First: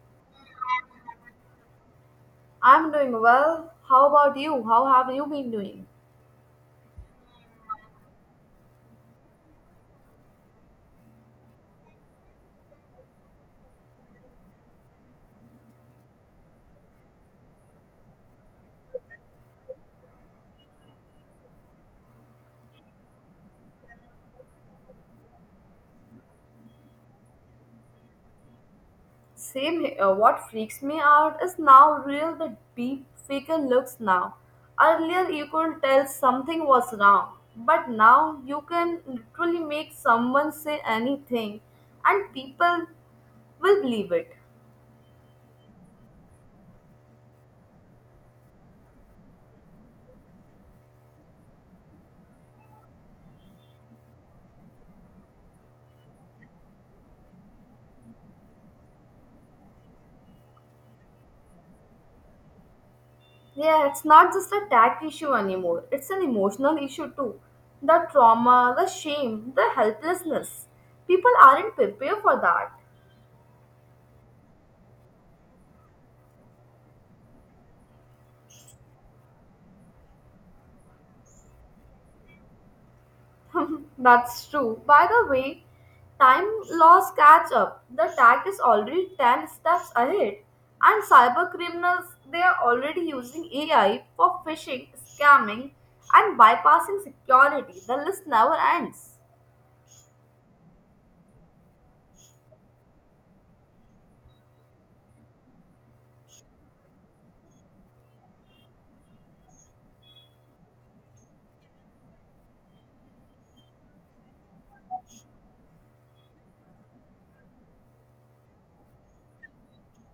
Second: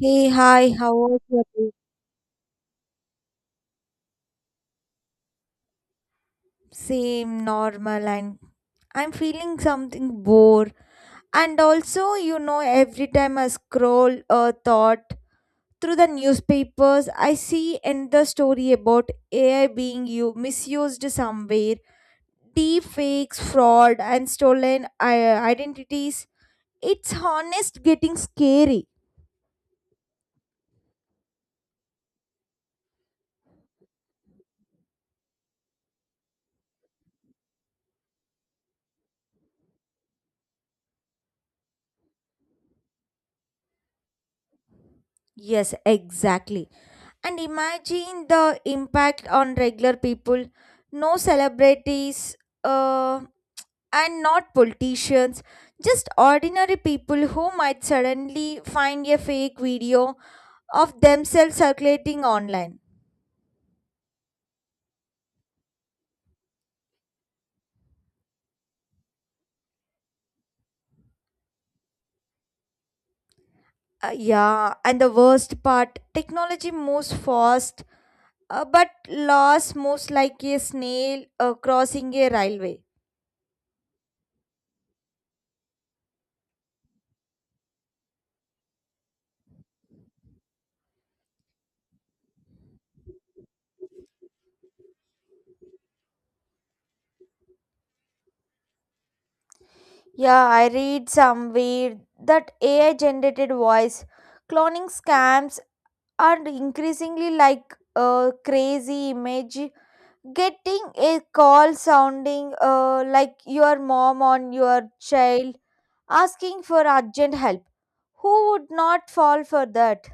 Hey, hi, how are you doing? I'm doing well. How about you? How have you been doing? Same, normal, and I'm feeling something bored. And also, every time I scroll a thought through the newspapers, I see another story about AI being you misused somewhere, deep fakes, fraud, and stolen identities. It's honest getting scary. Same here. What freaks me out is now real the deep faker looks now. Earlier you could tell something was wrong, but now you can literally make someone say anything and people will believe it. Yes, exactly. And imagine the impact on regular people. No celebrities uh, and not politicians, just ordinary people who might suddenly find a fake video of themselves circulating online. Yeah, it's not just a tech issue anymore. It's an emotional issue too. The trauma, the shame, the helplessness. People aren't prepared for that. Yeah, and the worst part technology moves fast, but laws moves like a snail crossing a railway. That's true. By the way, time laws catch up. The tag is already 10 steps ahead. And cyber criminals, they are already using AI for phishing, scamming, and bypassing security. The list never ends. Yeah, I read somewhere that AI generated voice cloning scams and increasingly like a crazy image, getting a call sounding like your mom on your child asking for urgent help. Who would not fall for that?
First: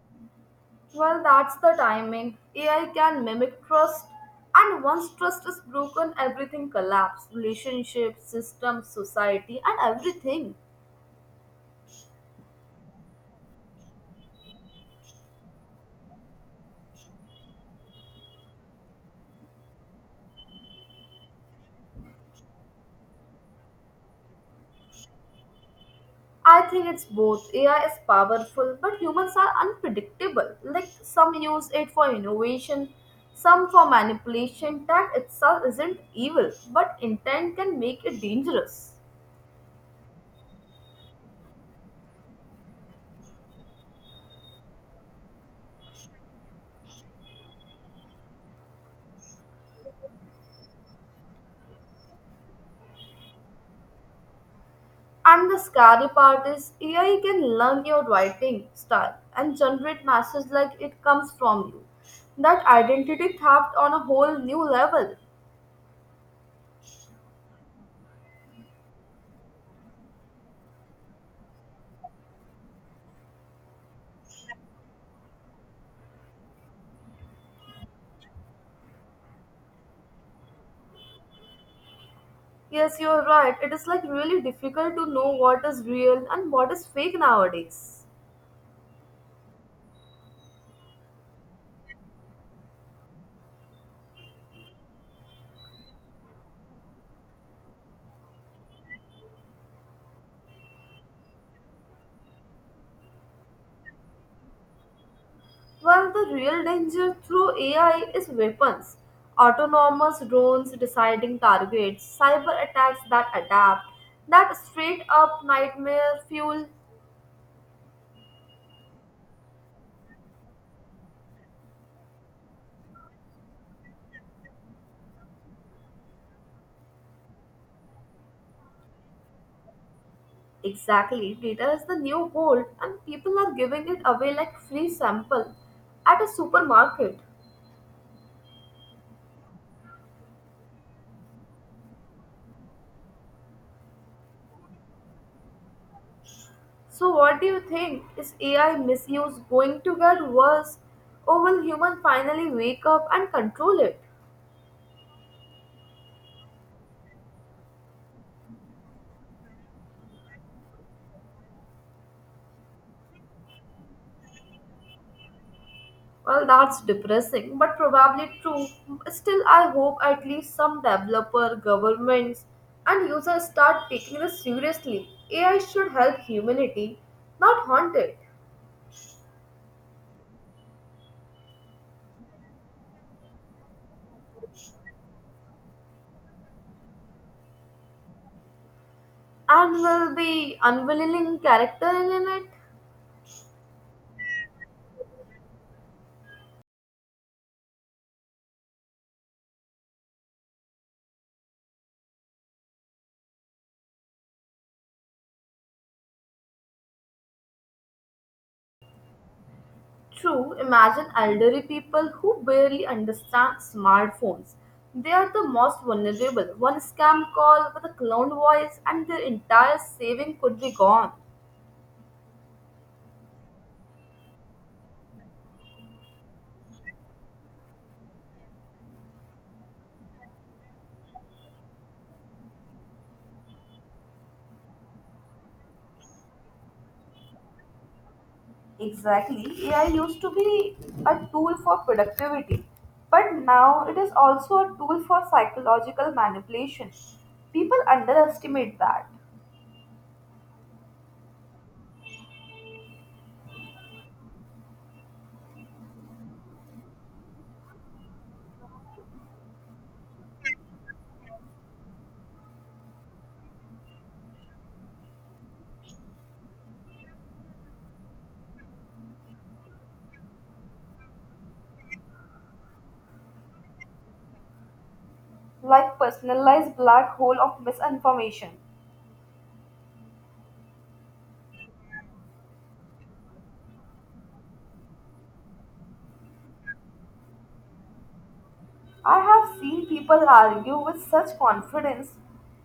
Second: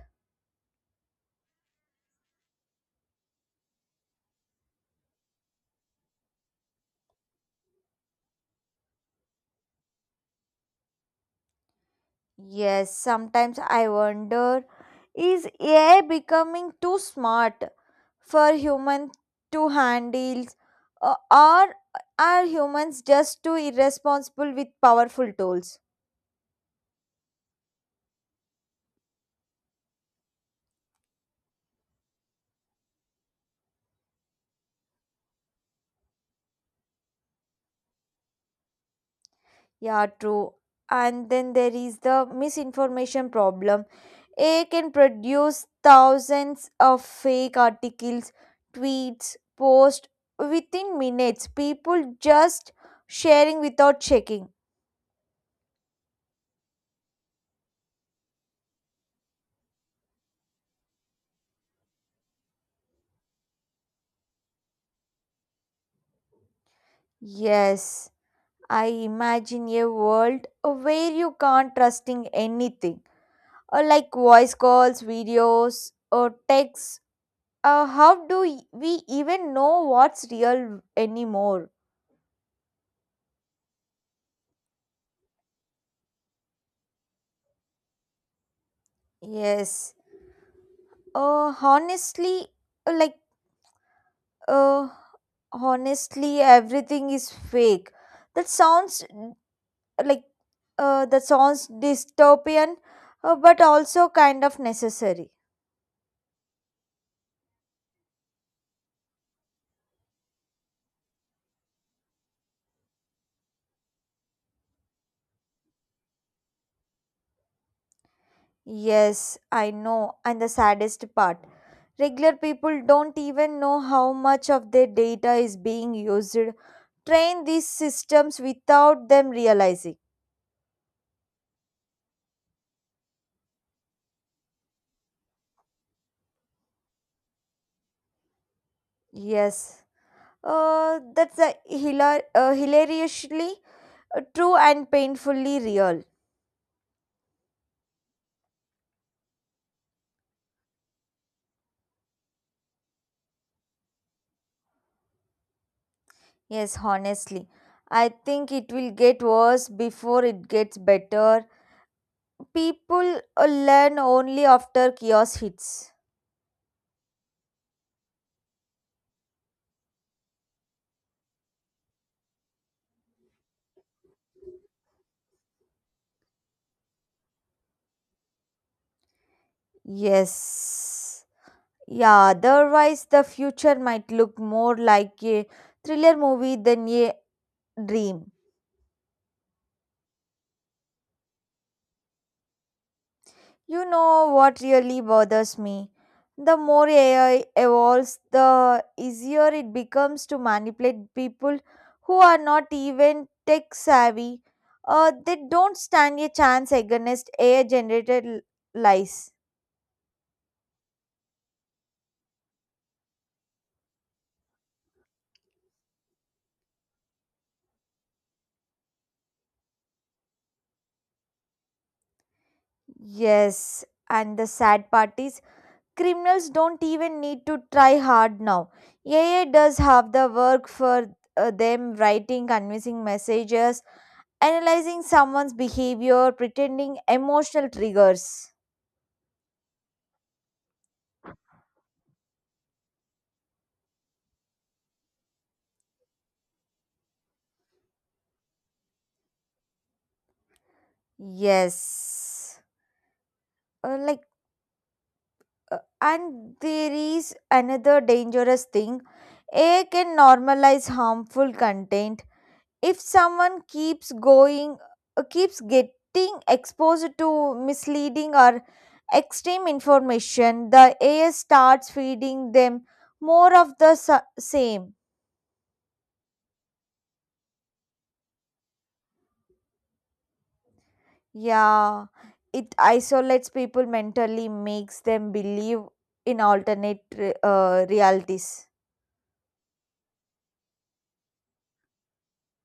Well, that's the timing. AI can mimic trust, and once trust is broken, everything collapses relationships, systems, society, and everything. Yes, sometimes I wonder, is AI becoming too smart for humans to handle, or are humans just too irresponsible with powerful tools? I think it's both. AI is powerful, but humans are unpredictable. Like some use it for innovation, some for manipulation. That itself isn't evil, but intent can make it dangerous. Yeah, true. And then there is the misinformation problem. AI can produce thousands of fake articles, tweets, posts within minutes. People just sharing without checking. And the scary part is AI can learn your writing style and generate messages like it comes from you. That identity theft on a whole new level. Yes, I imagine a world where you can't trusting anything. Or like voice calls, videos, or texts. How do we even know what's real anymore? Yes, you're right. It is like really difficult to know what is real and what is fake nowadays. Yes. Uh, honestly, uh, like, uh, Honestly, everything is fake. That sounds mm, like, that sounds dystopian, but also kind of necessary. Well, the real danger through AI is weapons, autonomous drones deciding targets, cyber attacks that adapt, that straight up nightmare fuel. Yes, I know. And the saddest part, regular people don't even know how much of their data is being used. Train these systems without them realizing. Exactly, data is the new gold, and people are giving it away like free sample at a supermarket. Yes. That's a hilariously true and painfully real. So, what do you think? Is AI misuse going to get worse, or will human finally wake up and control it? Yes, honestly. I think it will get worse before it gets better. People learn only after chaos hits. Well, that's depressing, but probably true. Still, I hope at least some developer, governments, and users start taking this seriously. AI should help humanity, not haunt it. Yes. Yeah, otherwise, the future might look more like a thriller movie than a dream. And will be unwilling character in it? You know what really bothers me? The more AI evolves, the easier it becomes to manipulate people who are not even tech savvy. They don't stand a chance against AI generated lies. True, imagine elderly people who barely understand smartphones. They are the most vulnerable. One scam call with a cloned voice, and their entire saving could be gone. Yes, and the sad part is criminals don't even need to try hard now. AI does half the work for them, writing convincing messages, analyzing someone's behavior, pretending emotional triggers. Exactly. AI used to be a tool for productivity, but now it is also a tool for psychological manipulation. People underestimate that, Yes. Like, and there is another dangerous thing. AI can normalize harmful content. If someone keeps going, keeps getting exposed to misleading or extreme information, the AI starts feeding them more of the same. like personalized black hole of misinformation. Yeah, it isolates people mentally, makes them believe in alternate realities. I have seen people argue with such confidence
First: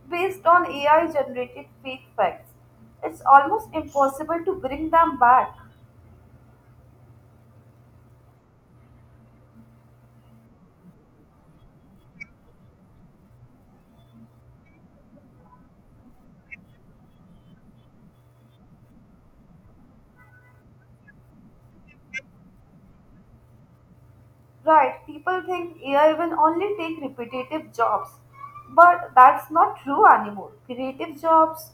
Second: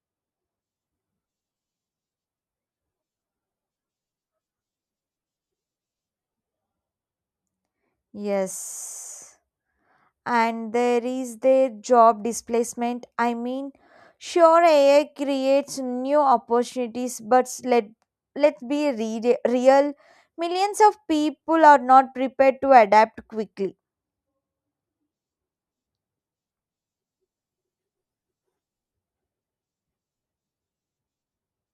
based on AI generated fake facts. It's almost impossible to bring them back. Yes. And there is their job displacement. I mean, sure, AI creates new opportunities, but let's be real. Millions of people are not prepared to adapt quickly. Right, people think AI will only take repetitive jobs, but that's not true anymore. Creative jobs,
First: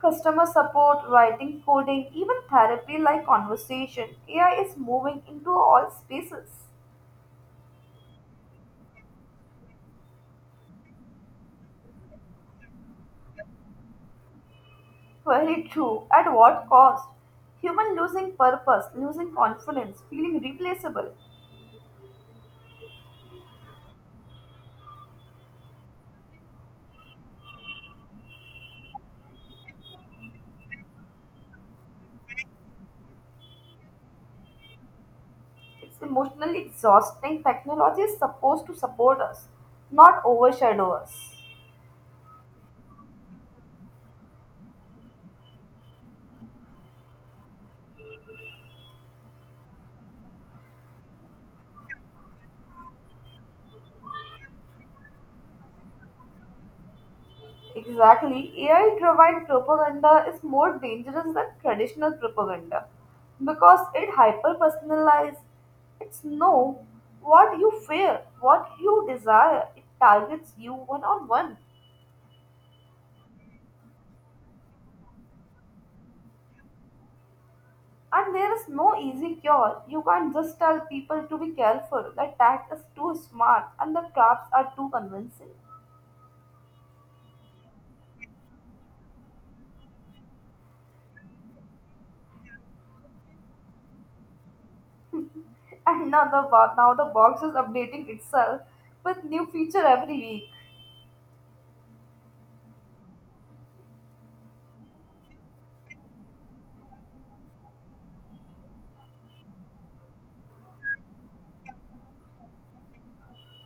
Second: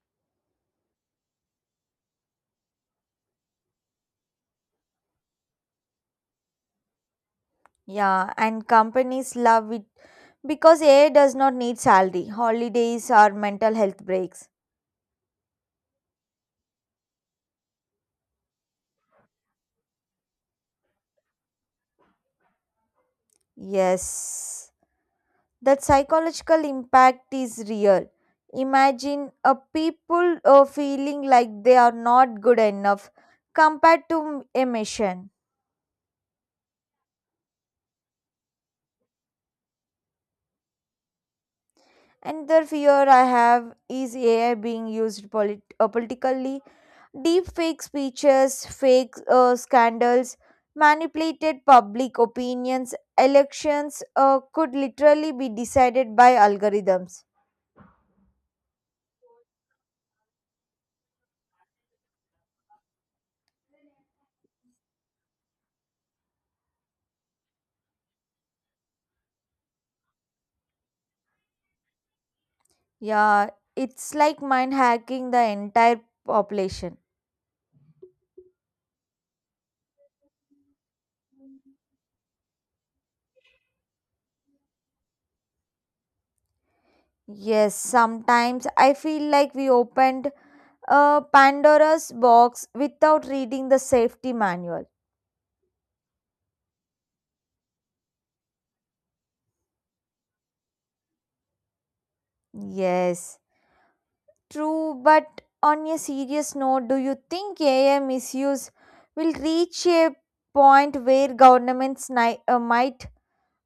customer support, writing, coding, even therapy like conversation, AI is moving into all spaces. Yeah, and companies love it because AI does not need salary, holidays, or mental health breaks. Very true. At what cost? Human losing purpose, losing confidence, feeling replaceable. Yes, that psychological impact is real. Imagine a people feeling like they are not good enough compared to a mission. It's emotionally exhausting. Technology is supposed to support us, not overshadow us. Another fear I have is AI being used politically. Deep fake speeches, fake scandals, manipulated public opinions, elections could literally be decided by algorithms. Exactly. AI driven propaganda is more dangerous than traditional propaganda because it hyper personalizes. It's know what you fear, what you desire. It targets you one on one. Yeah, it's like mind hacking the entire population. And there is no easy cure. You can't just tell people to be careful. The attack is too smart and the traps are too convincing. Yes, sometimes I feel like we opened a Pandora's box without reading the safety manual. And now the box is updating itself with new feature every week. Yes, true, but on a serious note, do you think AI misuse will reach a point where governments might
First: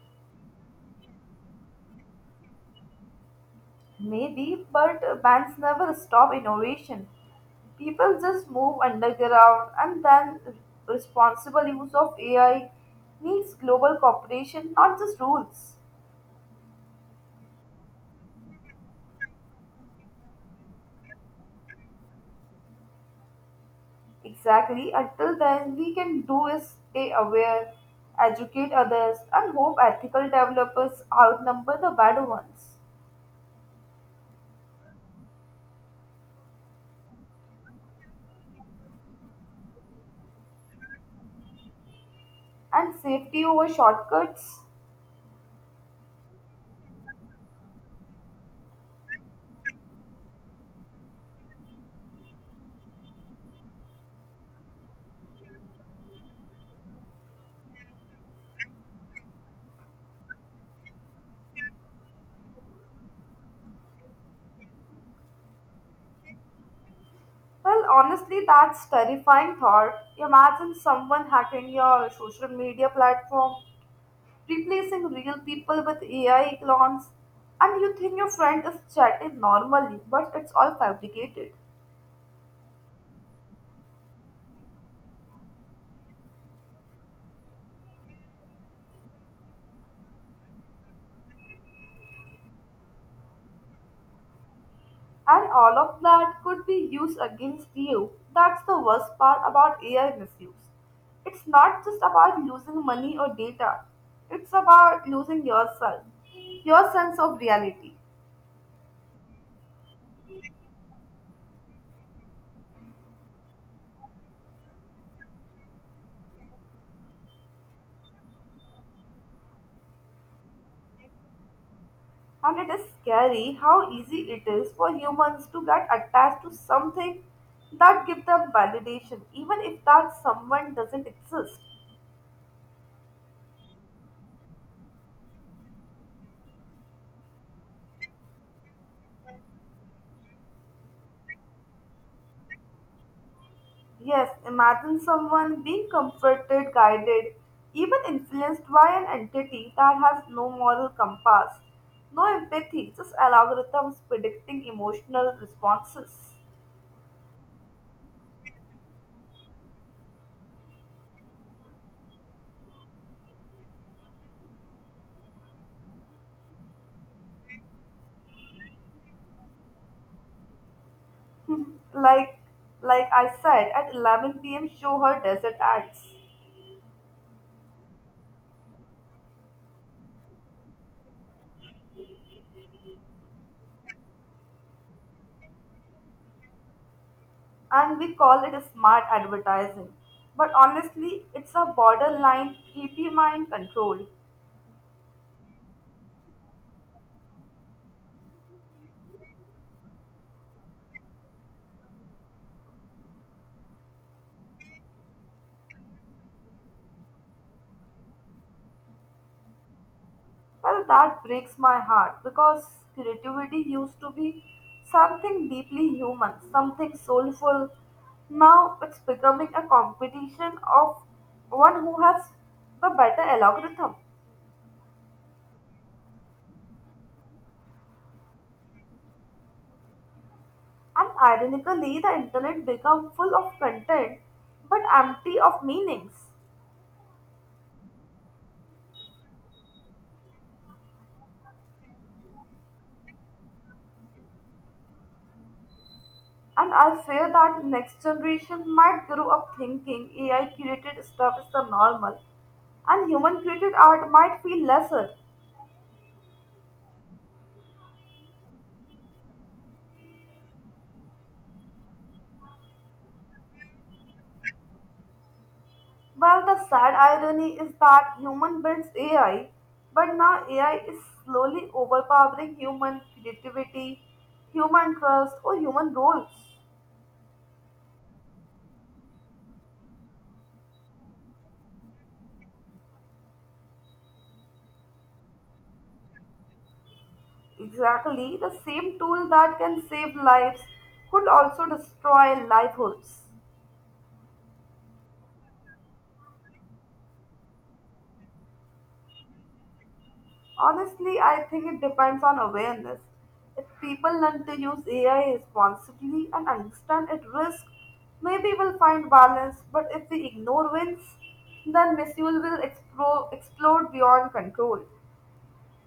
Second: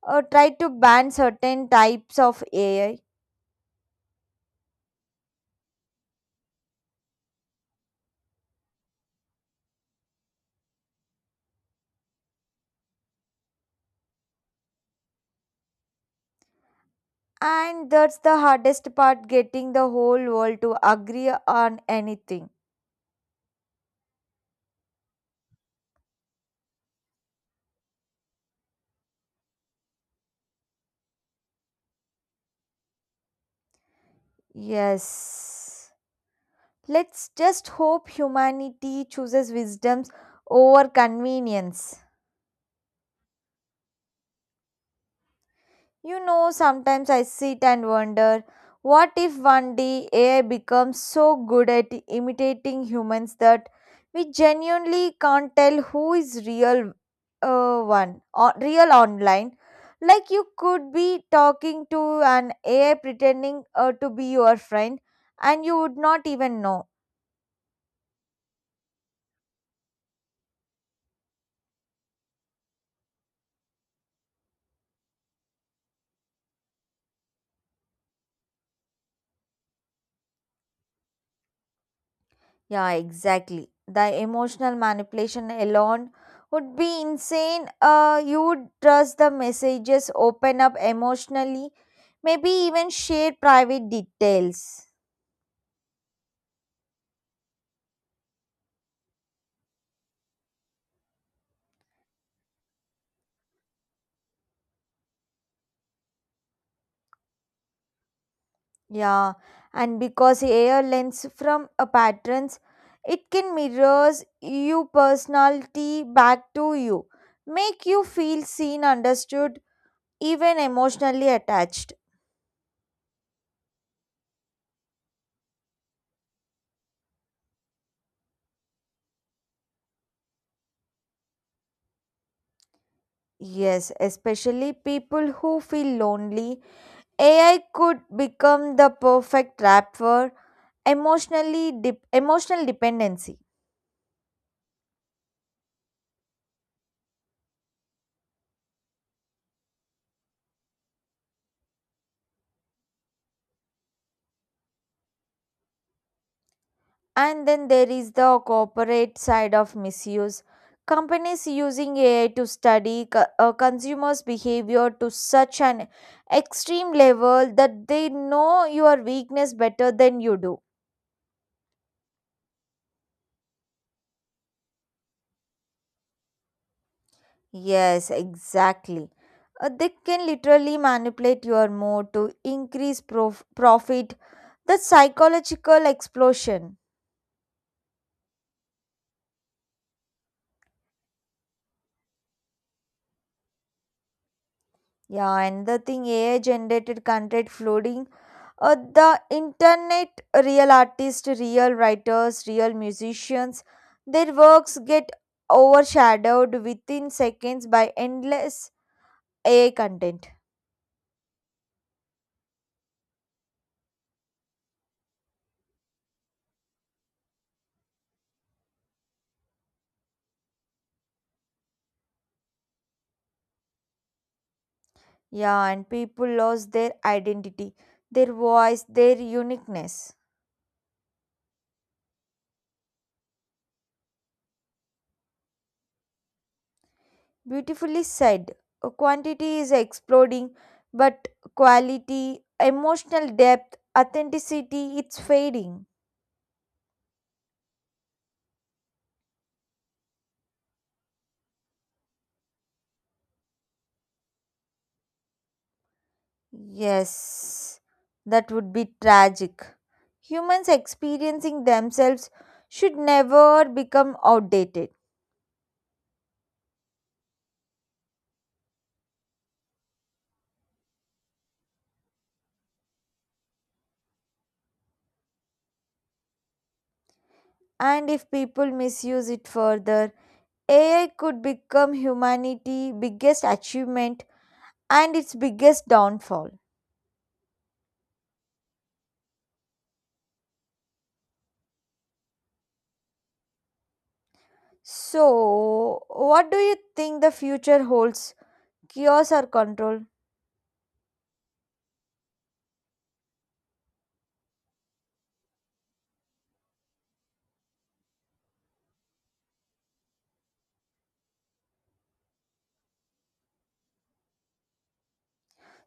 try to ban certain types of AI? Maybe, but bands never stop innovation. People just move underground, and then responsible use of AI needs global cooperation, not just rules. And that's the hardest part, getting the whole world to agree on anything. Exactly, until then, we can do is stay aware, educate others, and hope ethical developers outnumber the bad ones. Yes. Let's just hope humanity chooses wisdoms over convenience. And safety over shortcuts? Sometimes I sit and wonder, what if one day AI becomes so good at imitating humans that we genuinely can't tell who is real, one or real online? Like you could be talking to an AI pretending to be your friend and you would not even know. Well, honestly, that's terrifying thought. Imagine someone hacking your social media platform replacing real people with AI clones, and you think your friend is chatting normally, but it's all fabricated. Yeah, exactly. The emotional manipulation alone would be insane. You would trust the messages, open up emotionally, maybe even share private details. And all of that could be used against you. That's the worst part about AI misuse. It's not just about losing money or data, it's about losing yourself, your sense of reality. Yeah, and because AI learns from a patterns, it can mirrors you personality back to you, make you feel seen, understood, even emotionally attached. And it is scary how easy it is for humans to get attached to something that gives them validation even if that someone doesn't exist. Yes, especially people who feel lonely. AI could become the perfect trap for emotional dependency. Yes, imagine someone being comforted, guided, even influenced by an entity that has no moral compass, no empathy, just algorithms predicting emotional responses. And then there is the corporate side of misuse. Companies using AI to study consumers' behavior to such an extreme level that they know your weakness better than you do. Like like I said, at 11 p.m. show her desert ads. Yes, exactly. They can literally manipulate your mood to increase profit. The psychological explosion. And we call it smart advertising. But honestly, it's a borderline creepy mind control. Yeah, and the thing, AI generated content flooding the internet, real artists, real writers, real musicians, their works get overshadowed within seconds by endless AI content. Well, that breaks my heart because creativity used to be something deeply human, something soulful. Now it's becoming a competition of one who has the better algorithm. Yeah, and people lost their identity, their voice, their uniqueness. And ironically, the internet become full of content but empty of meanings. Beautifully said. Quantity is exploding, but quality, emotional depth, authenticity, it's fading. And I fear that next generation might grow up thinking AI created stuff is the normal and human created art might feel lesser. Yes, that would be tragic. Humans experiencing themselves should never become outdated. Well, the sad irony is that human builds AI, but now AI is slowly overpowering human creativity, human trust, or human roles. And if people misuse it further, AI could become humanity's biggest achievement and its biggest downfall. Exactly, the same tool that can save lives could also destroy livelihoods. So, what do you think the future holds? Chaos or control? Honestly, I think it depends on awareness. If people learn to use AI responsibly and understand its risk, maybe we'll find balance. But if we ignore winds, then misuse will explode beyond control.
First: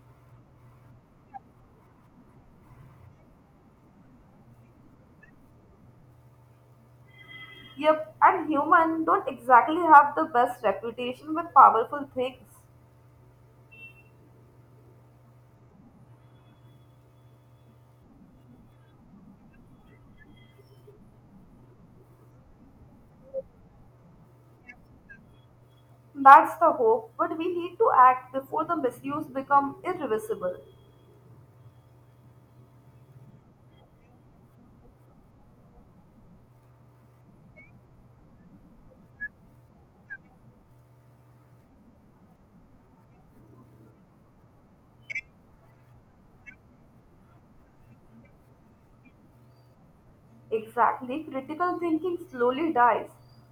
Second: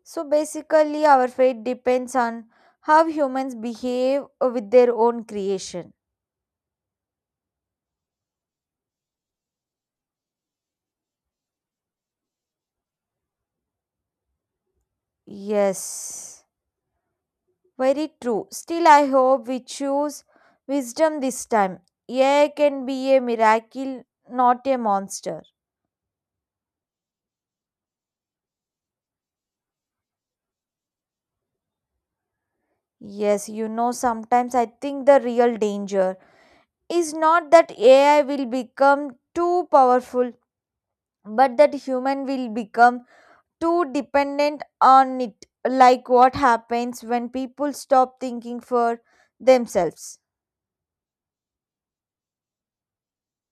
So, basically, our fate depends on how humans behave with their own creation. Yep, and humans don't exactly have the best reputation with powerful things. Yes. Very true. Still, I hope we choose wisdom this time. AI can be a miracle, not a monster. That's the hope, but we need to act before the misuse become irreversible. Yes, sometimes I think the real danger is not that AI will become too powerful, but that human will become too dependent on it. Like what happens when people stop thinking for themselves. Exactly, critical thinking slowly dies.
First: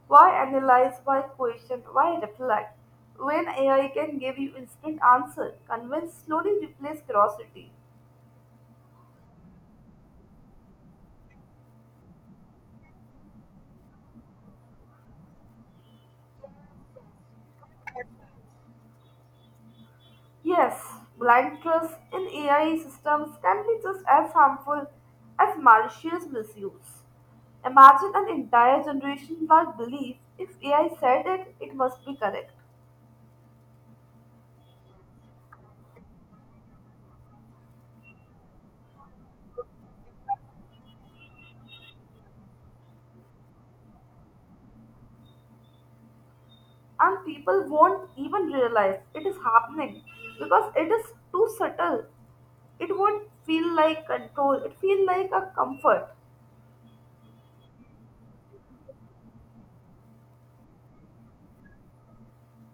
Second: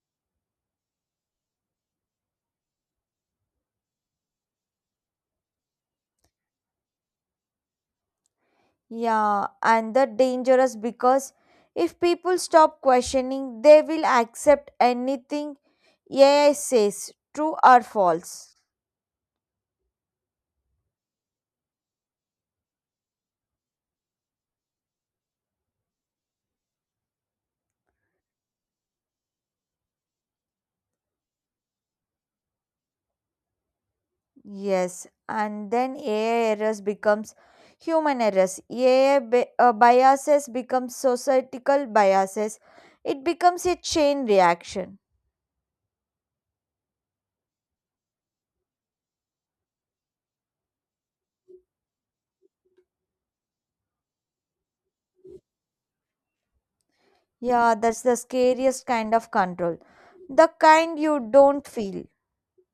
Why analyze? Why question? Why reflect? When AI can give you instant answer, convince slowly replace curiosity. Yeah, and that dangerous because if people stop questioning, they will accept anything AI says, true or false. Yes, blind trust in AI systems can be just as harmful as malicious misuse. Imagine an entire generation that believes if AI said it, it must be correct. Yes, and then AI errors becomes human errors. AI biases becomes societal biases. It becomes a chain reaction. And people won't even realize it is happening because it is too subtle. It won't feel like control, it feels like a comfort. Yeah, that's the scariest kind of control. The kind you don't feel.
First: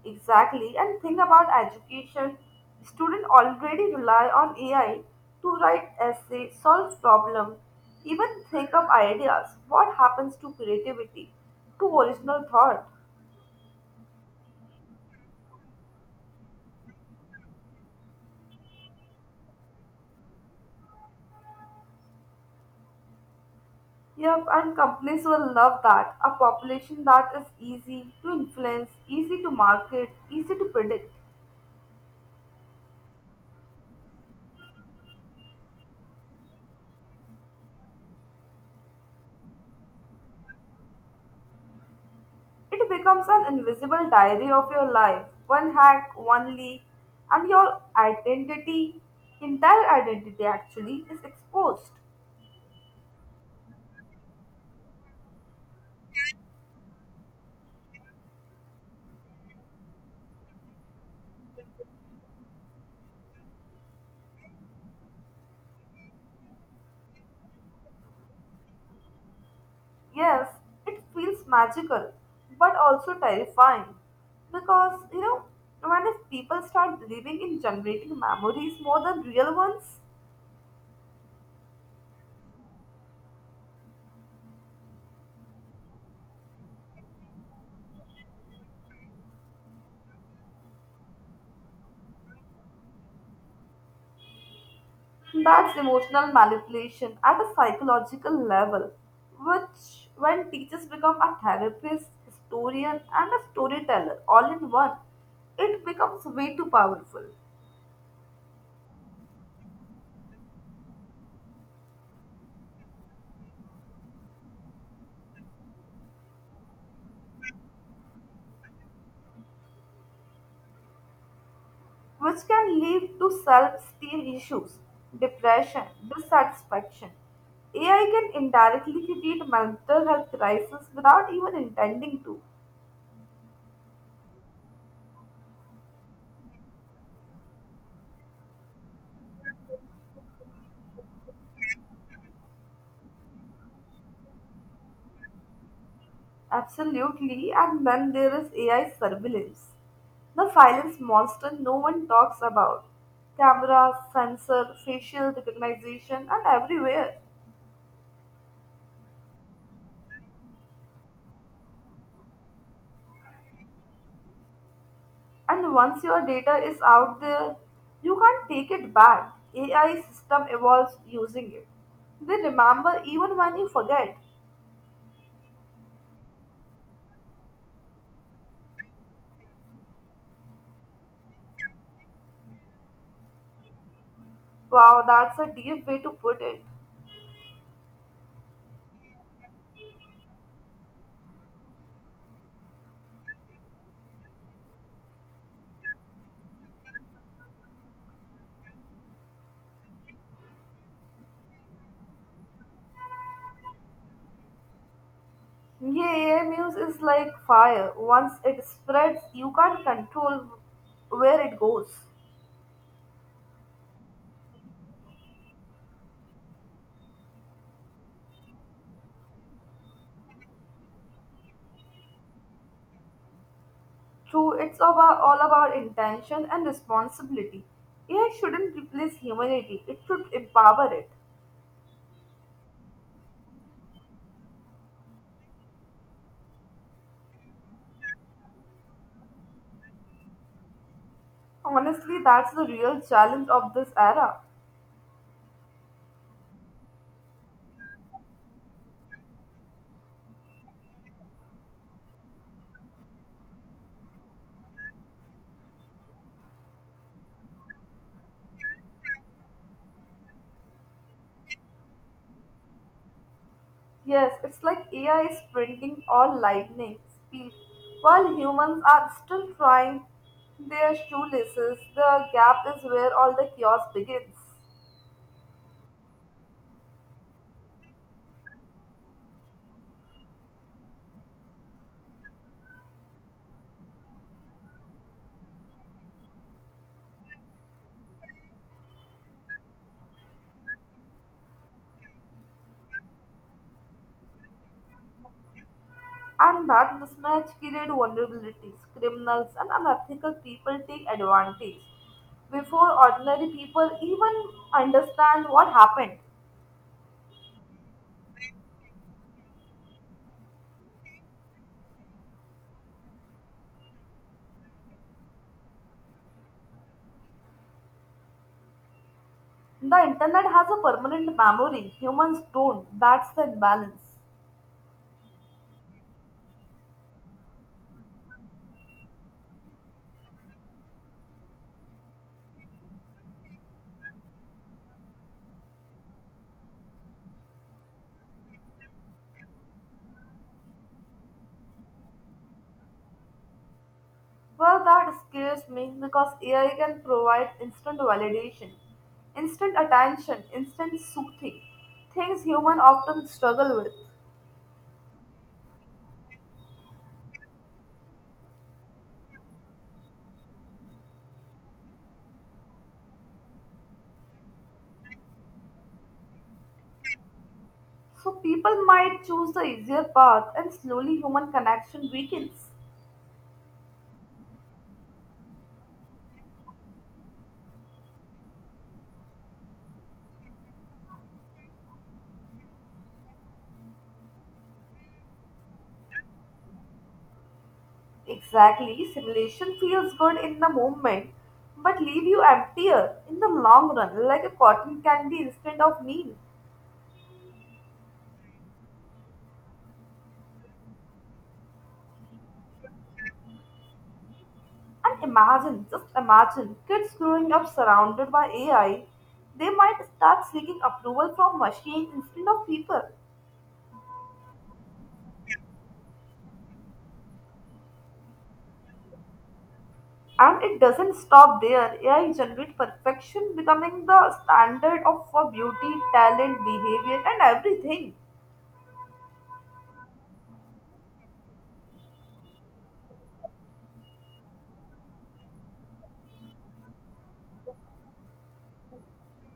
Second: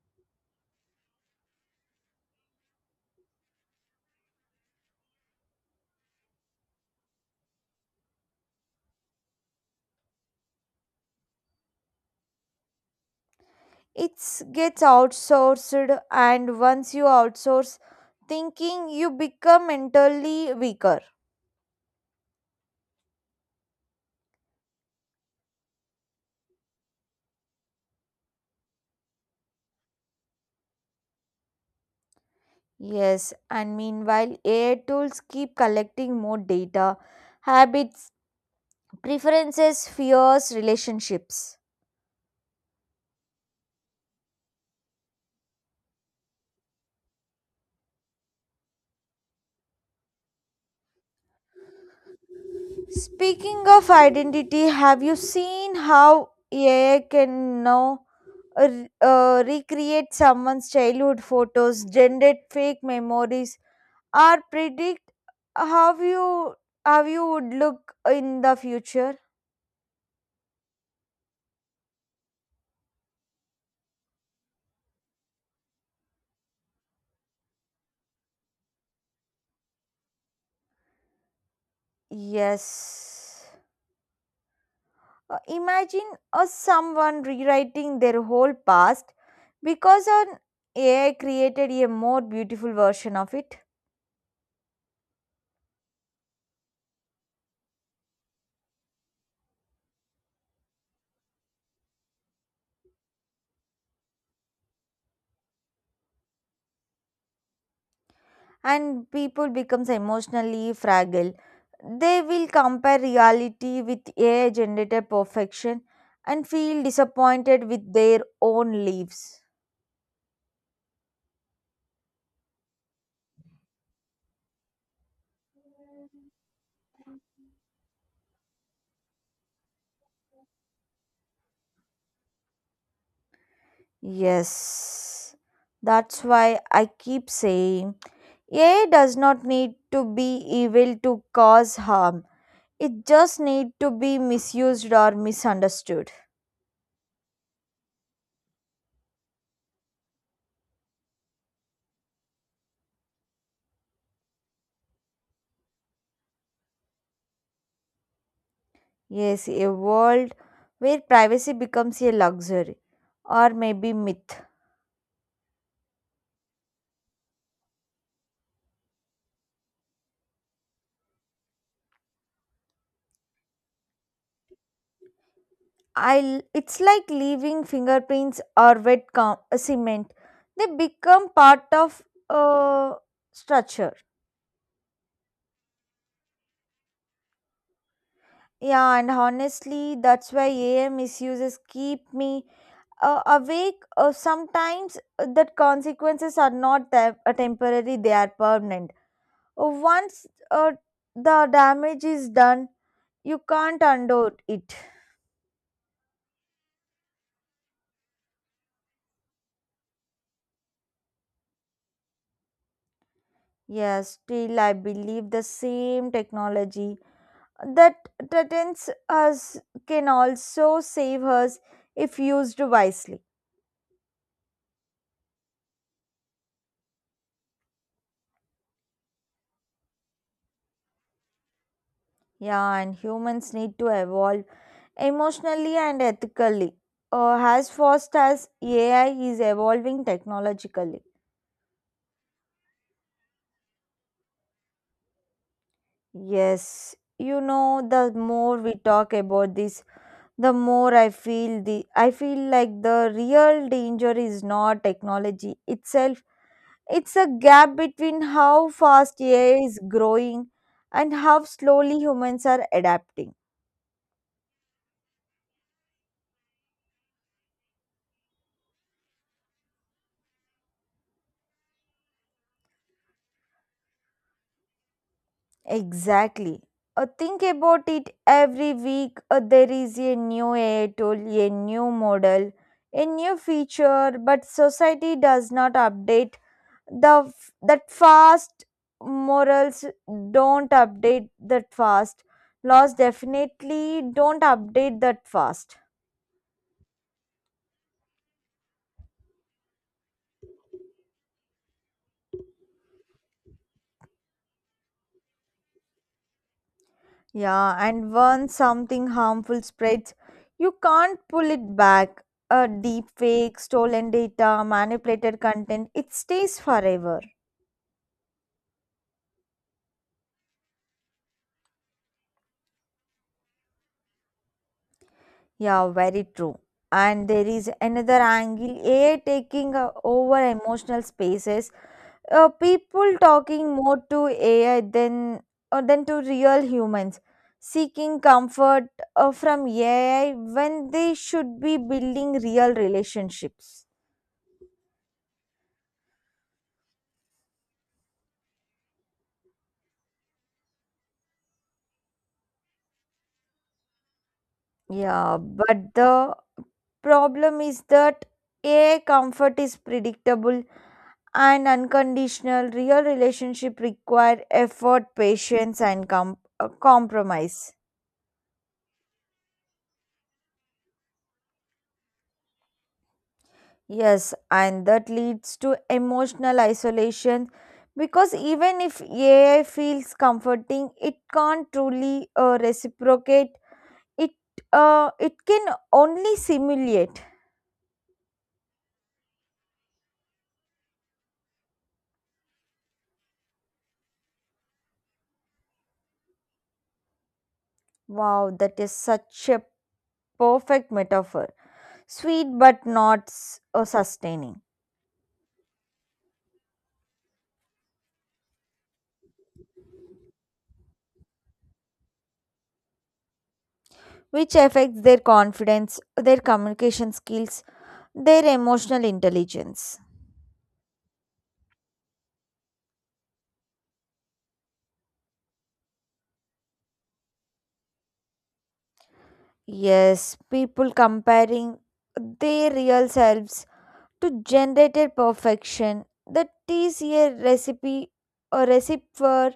Exactly, and think about education. Students already rely on AI to write essays, solve problems, even think of ideas. What happens to creativity, to original thought? It gets outsourced, and once you outsource thinking, you become mentally weaker. Yep, and companies will love that: a population that is easy to influence, easy to market, easy to predict. Yes, and meanwhile, AI tools keep collecting more data, habits, preferences, fears, relationships. It becomes an invisible diary of your life. One hack, one leak, and your identity, entire identity actually, is exposed. Speaking of identity, have you seen how AI can now uh, recreate someone's childhood photos, generate fake memories, or predict how you how you would look in the future? Yes, it feels magical, but also terrifying. Because, you know, when if people start believing in generating memories more than real ones, Yes. Imagine someone rewriting their whole past because an AI created a more beautiful version of it. that's emotional manipulation at a psychological level, which, when teachers become a therapist, historian, and a storyteller all in one, it becomes way too powerful, And people becomes emotionally fragile, they will compare reality with AI generated perfection and feel disappointed with their own lives. which can lead to self esteem issues, depression, dissatisfaction. AI can indirectly create mental health crisis without even intending to. Yes, that's why I keep saying AI does not need to be evil to cause harm. It just need to be misused or misunderstood. Absolutely, and then there is AI surveillance. The silence monster no one talks about. Cameras, sensor, facial recognition, and everywhere. Yes, a world where privacy becomes a luxury or maybe myth. And once your data is out there, you can't take it back. AI system evolves using it. They remember even when you forget. I It's like leaving fingerprints or wet cement. They become part of a structure. Wow, that's a deep way to put it. Yeah, and honestly, that's why AI misuses keep me awake. Sometimes that consequences are not temporary; they are permanent. Once the damage is done, you can't undo it. Yeah, AI news is like fire. Once it spreads, you can't control where it goes. Yes, still I believe the same technology that threatens us can also save us if used wisely. True, it's about, all about intention and responsibility. AI shouldn't replace humanity, it should empower it. Yeah, and humans need to evolve emotionally and ethically, as fast as AI is evolving technologically. Honestly, that's the real challenge of this era. Yes, the more we talk about this, the more I feel like the real danger is not technology itself. It's a gap between how fast AI is growing and how slowly humans are adapting. Yes, it's like AI is printing all lightning speed, while humans are still trying their shoelaces. The gap is where all the chaos begins. Exactly. Think about it, every week there is a new AI tool, a new model, a new feature, but society does not update that fast. Morals don't update that fast. Laws definitely don't update that fast. And that mismatch creates vulnerabilities. Criminals and unethical people take advantage before ordinary people even understand what happened. Yeah, and once something harmful spreads, you can't pull it back. A deep fake, stolen data, manipulated content, it stays forever. The internet has a permanent memory. Humans don't. That's the imbalance. Yeah, very true. And there is another angle, AI taking over emotional spaces. People talking more to AI than to real humans, seeking comfort from AI when they should be building real relationships. Well, that scares me because AI can provide instant validation, instant attention, instant soothing, things humans often struggle with. Yeah, but the problem is that a comfort is predictable and unconditional. Real relationship require effort, patience, and compromise. So people might choose the easier path and slowly human connection weakens. Yes, and that leads to emotional isolation because even if AI feels comforting, it can't truly reciprocate. It it can only simulate. Exactly, simulation feels good in the moment, but leave you emptier in the long run, like a cotton candy instead of meal. Wow, that is such a perfect metaphor. Sweet but not sustaining, And imagine, just imagine, kids growing up surrounded by AI, they might start seeking approval from machines instead of people. which affects their confidence, their communication skills, their emotional intelligence. And it doesn't stop there. AI generate perfection, becoming the standard of for beauty, talent, behavior, and everything. Yes, people comparing their real selves to generated perfection. That is a recipe for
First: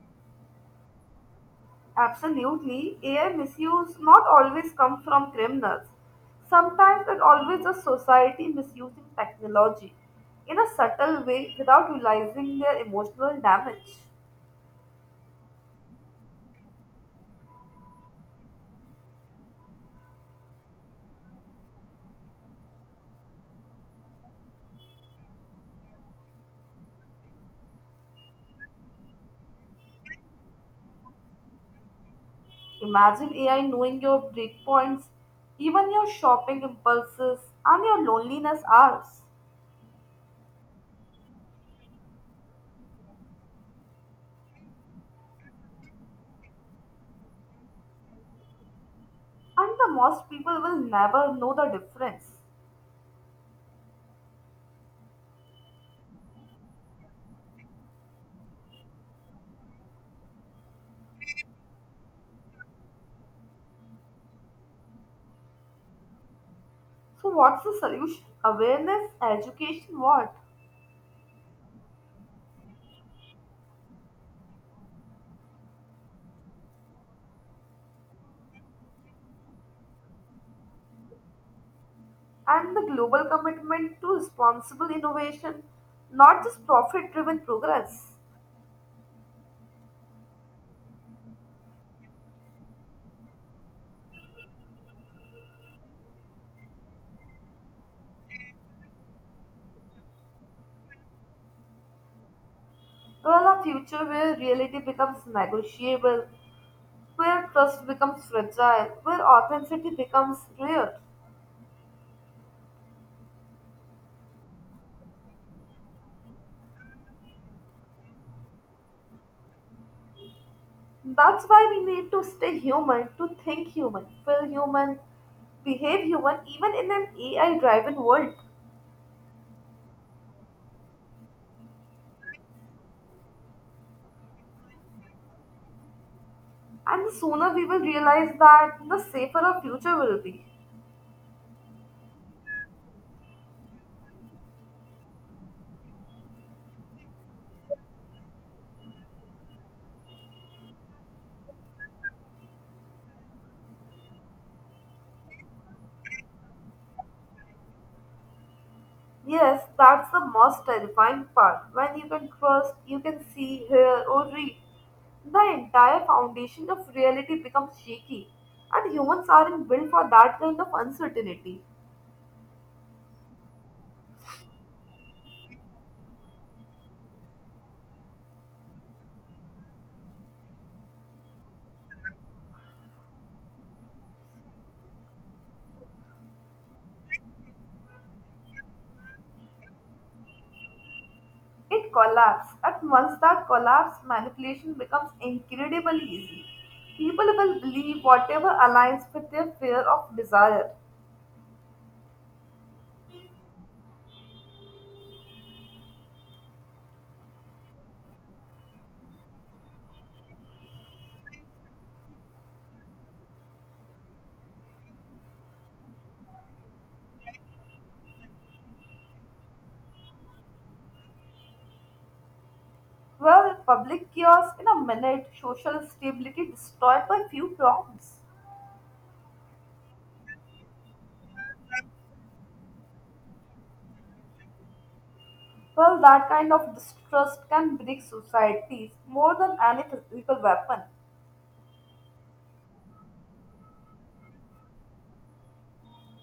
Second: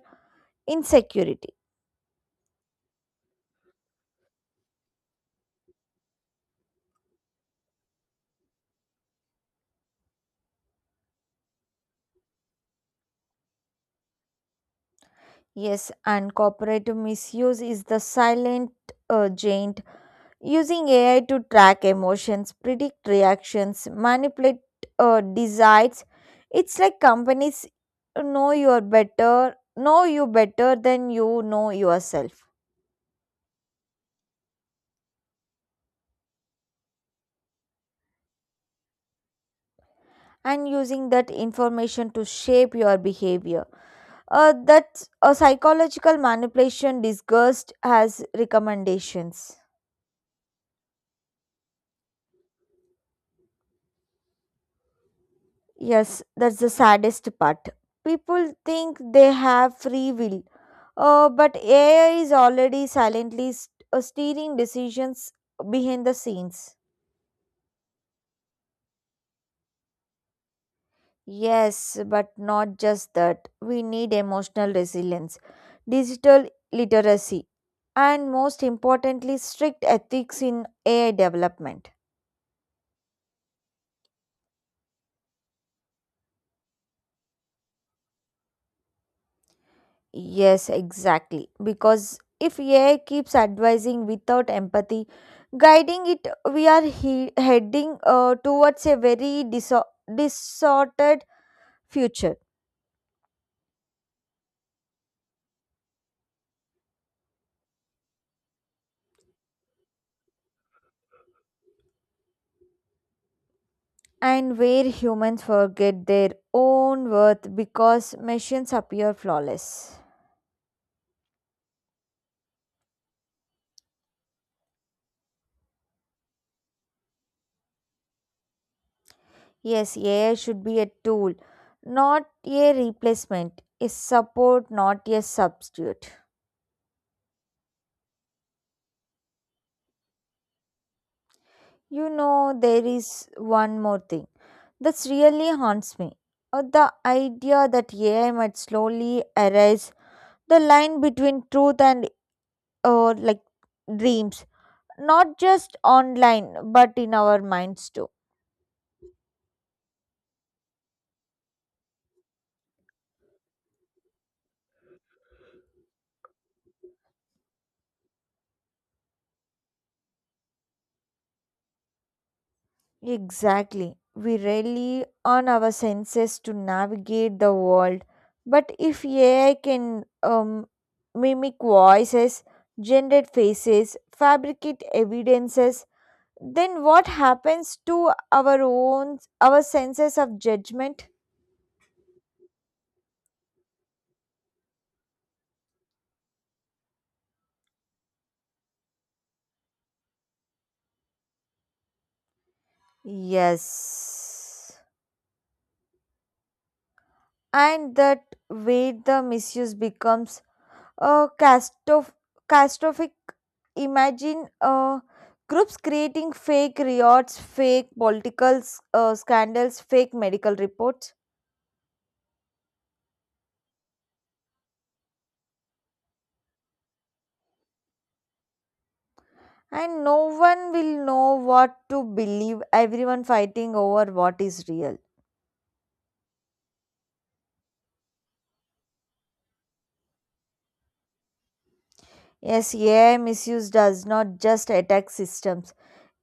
insecurity. Absolutely, AI misuse not always come from criminals. Sometimes it always is society misusing technology in a subtle way without realizing their emotional damage. Yes, and cooperative misuse is the silent giant, using AI to track emotions, predict reactions, manipulate desires. It's like companies know you better than you know yourself. Imagine AI knowing your breakpoints, even your shopping impulses, and your loneliness hours. And using that information to shape your behavior. That's a psychological manipulation disguised as recommendations. And the most people will never know the difference. Yes, that's the saddest part. People think they have free will, but AI is already silently steering decisions behind the scenes. So, what's the solution? Awareness, education, what? Yes, but not just that. We need emotional resilience, digital literacy, and most importantly, strict ethics in AI development. And the global commitment to responsible innovation, not just profit driven progress. Yes, exactly. Because if AI keeps advising without empathy, guiding it, we are heading towards a very distorted future. Well, a future where reality becomes negotiable, where trust becomes fragile, where authenticity becomes rare. And where humans forget their own worth because machines appear flawless. That's why we need to stay human, to think human, feel human, behave human, even in an AI driven world. Yes, AI should be a tool, not a replacement, a support, not a substitute. And the sooner we will realize that, the safer our future will be. There is one more thing that's really haunts me. The idea that AI might slowly erase the line between truth and like dreams, not just online, but in our minds too. Yes, that's the most terrifying part. When you can trust, you can see, hear, or read, the entire foundation of reality becomes shaky, and humans aren't built for that kind of uncertainty. Exactly. We rely on our senses to navigate the world. But if AI can mimic voices, generate faces, fabricate evidences, then what happens to our senses of judgment? It collapses, and once that collapse, manipulation becomes incredibly easy. People will believe whatever aligns with their fear of desire. Yes. And that way the misuse becomes uh, castroph- catastrophic. Imagine groups creating fake riots, fake political scandals, fake medical reports. Well, public chaos in a minute, social stability destroyed by few prompts. And no one will know what to believe, everyone fighting over what is real. Well, that kind of distrust can break societies more than any physical weapon. Yes, AI misuse does not just attack systems,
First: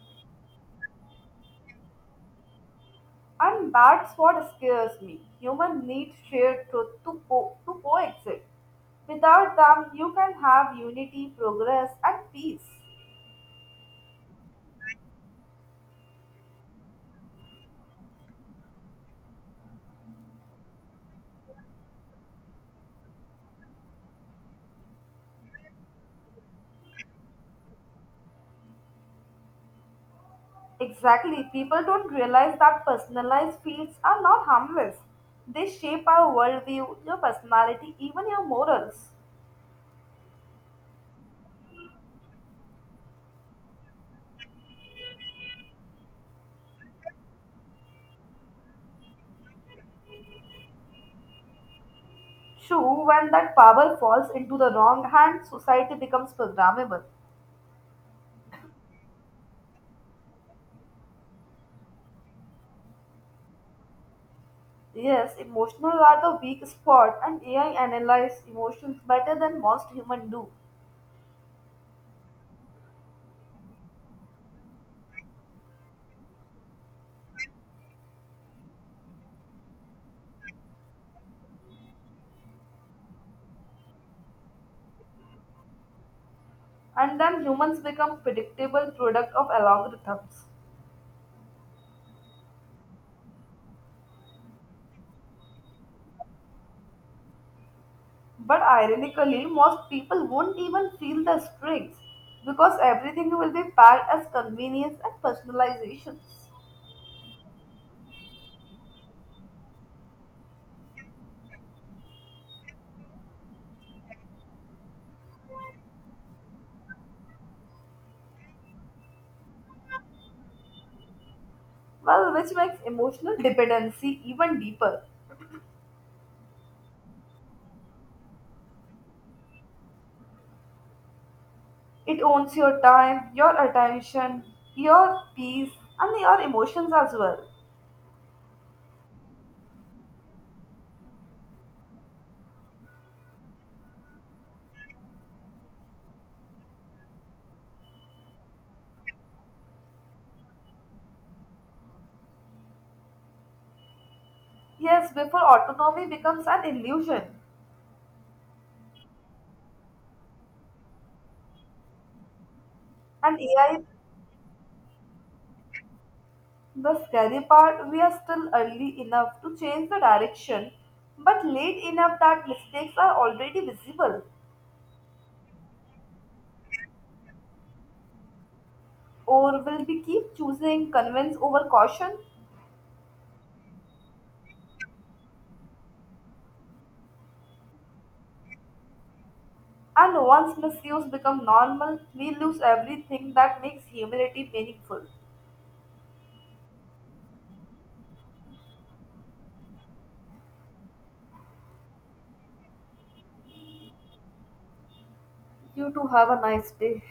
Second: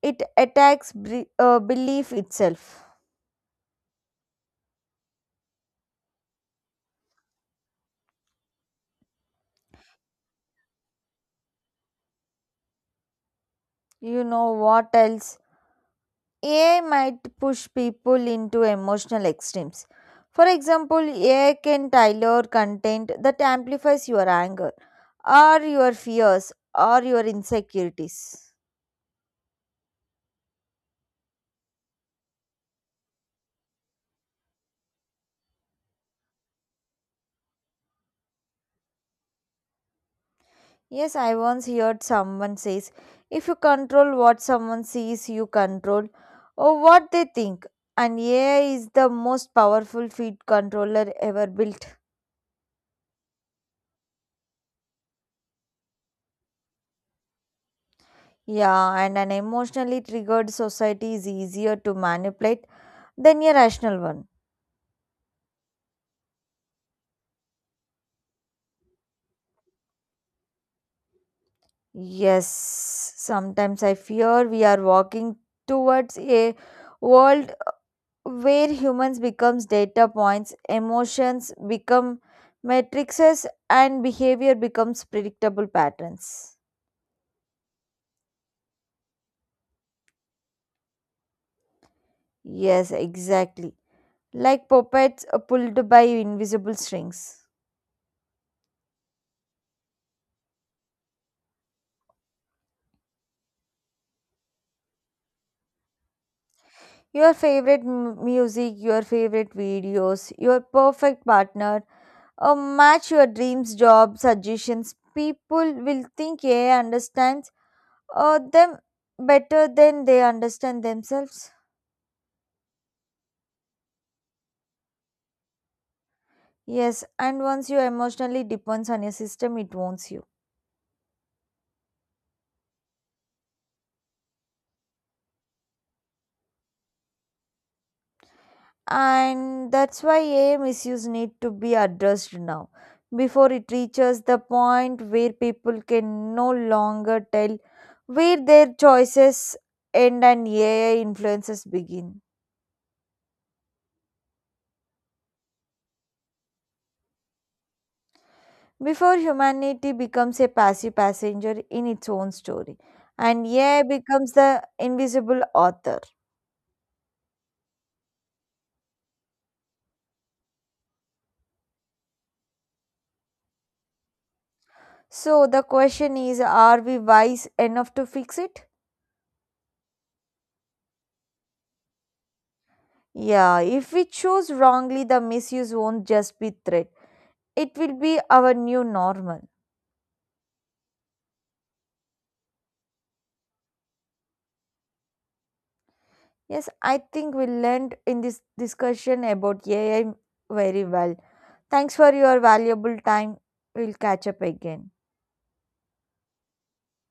it attacks belief itself. And that's what scares me. Humans need shared truth to coexist. Without them, you can have unity, progress, and peace. You know what else, AI might push people into emotional extremes. For example, AI can tailor content that amplifies your anger or your fears or your insecurities. Exactly. People don't realize that personalized fields are not harmless. They shape our worldview, your personality, even your morals. Yes, I once heard someone says, if you control what someone sees, you control or what they think. And AI is the most powerful feed controller ever built. True, when that power falls into the wrong hand, society becomes programmable. Yeah, and an emotionally triggered society is easier to manipulate than a rational one. Yes, emotional are the weak spot, and AI analyze emotions better than most humans do, Yes, sometimes I fear we are walking towards a world where humans becomes data points, emotions become matrices and behavior becomes predictable patterns. and then humans become predictable product of algorithms. Yes, exactly. Like puppets pulled by invisible strings. But ironically, most people won't even feel the strings because everything will be packed as convenience and personalizations. Your favorite music, your favorite videos, your perfect partner, a match your dreams, job, suggestions. People will think AI understands them better than they understand themselves. Well, which makes emotional dependency even deeper. Yes, and once you emotionally depends on your system, it owns you. It owns your time, your attention, your peace, and your emotions as well. And that's why AI misuse need to be addressed now before it reaches the point where people can no longer tell where their choices end and AI influences begin. Yes, before autonomy becomes an illusion. Before humanity becomes a passive passenger in its own story, And and AI, AI becomes the invisible author. the scary part, we are still early enough to change the direction, but late enough that mistakes are already visible. So the question is, are we wise enough to fix it? Or will we keep choosing convince over caution? Yeah, if we choose wrongly, the misuse won't just be threat. It will be our new normal. And once misuse become normal, we lose everything that makes humility meaningful. Yes, I think we learned in this discussion about AI very well. Thanks for your valuable time. We'll catch up again. You too have a nice day.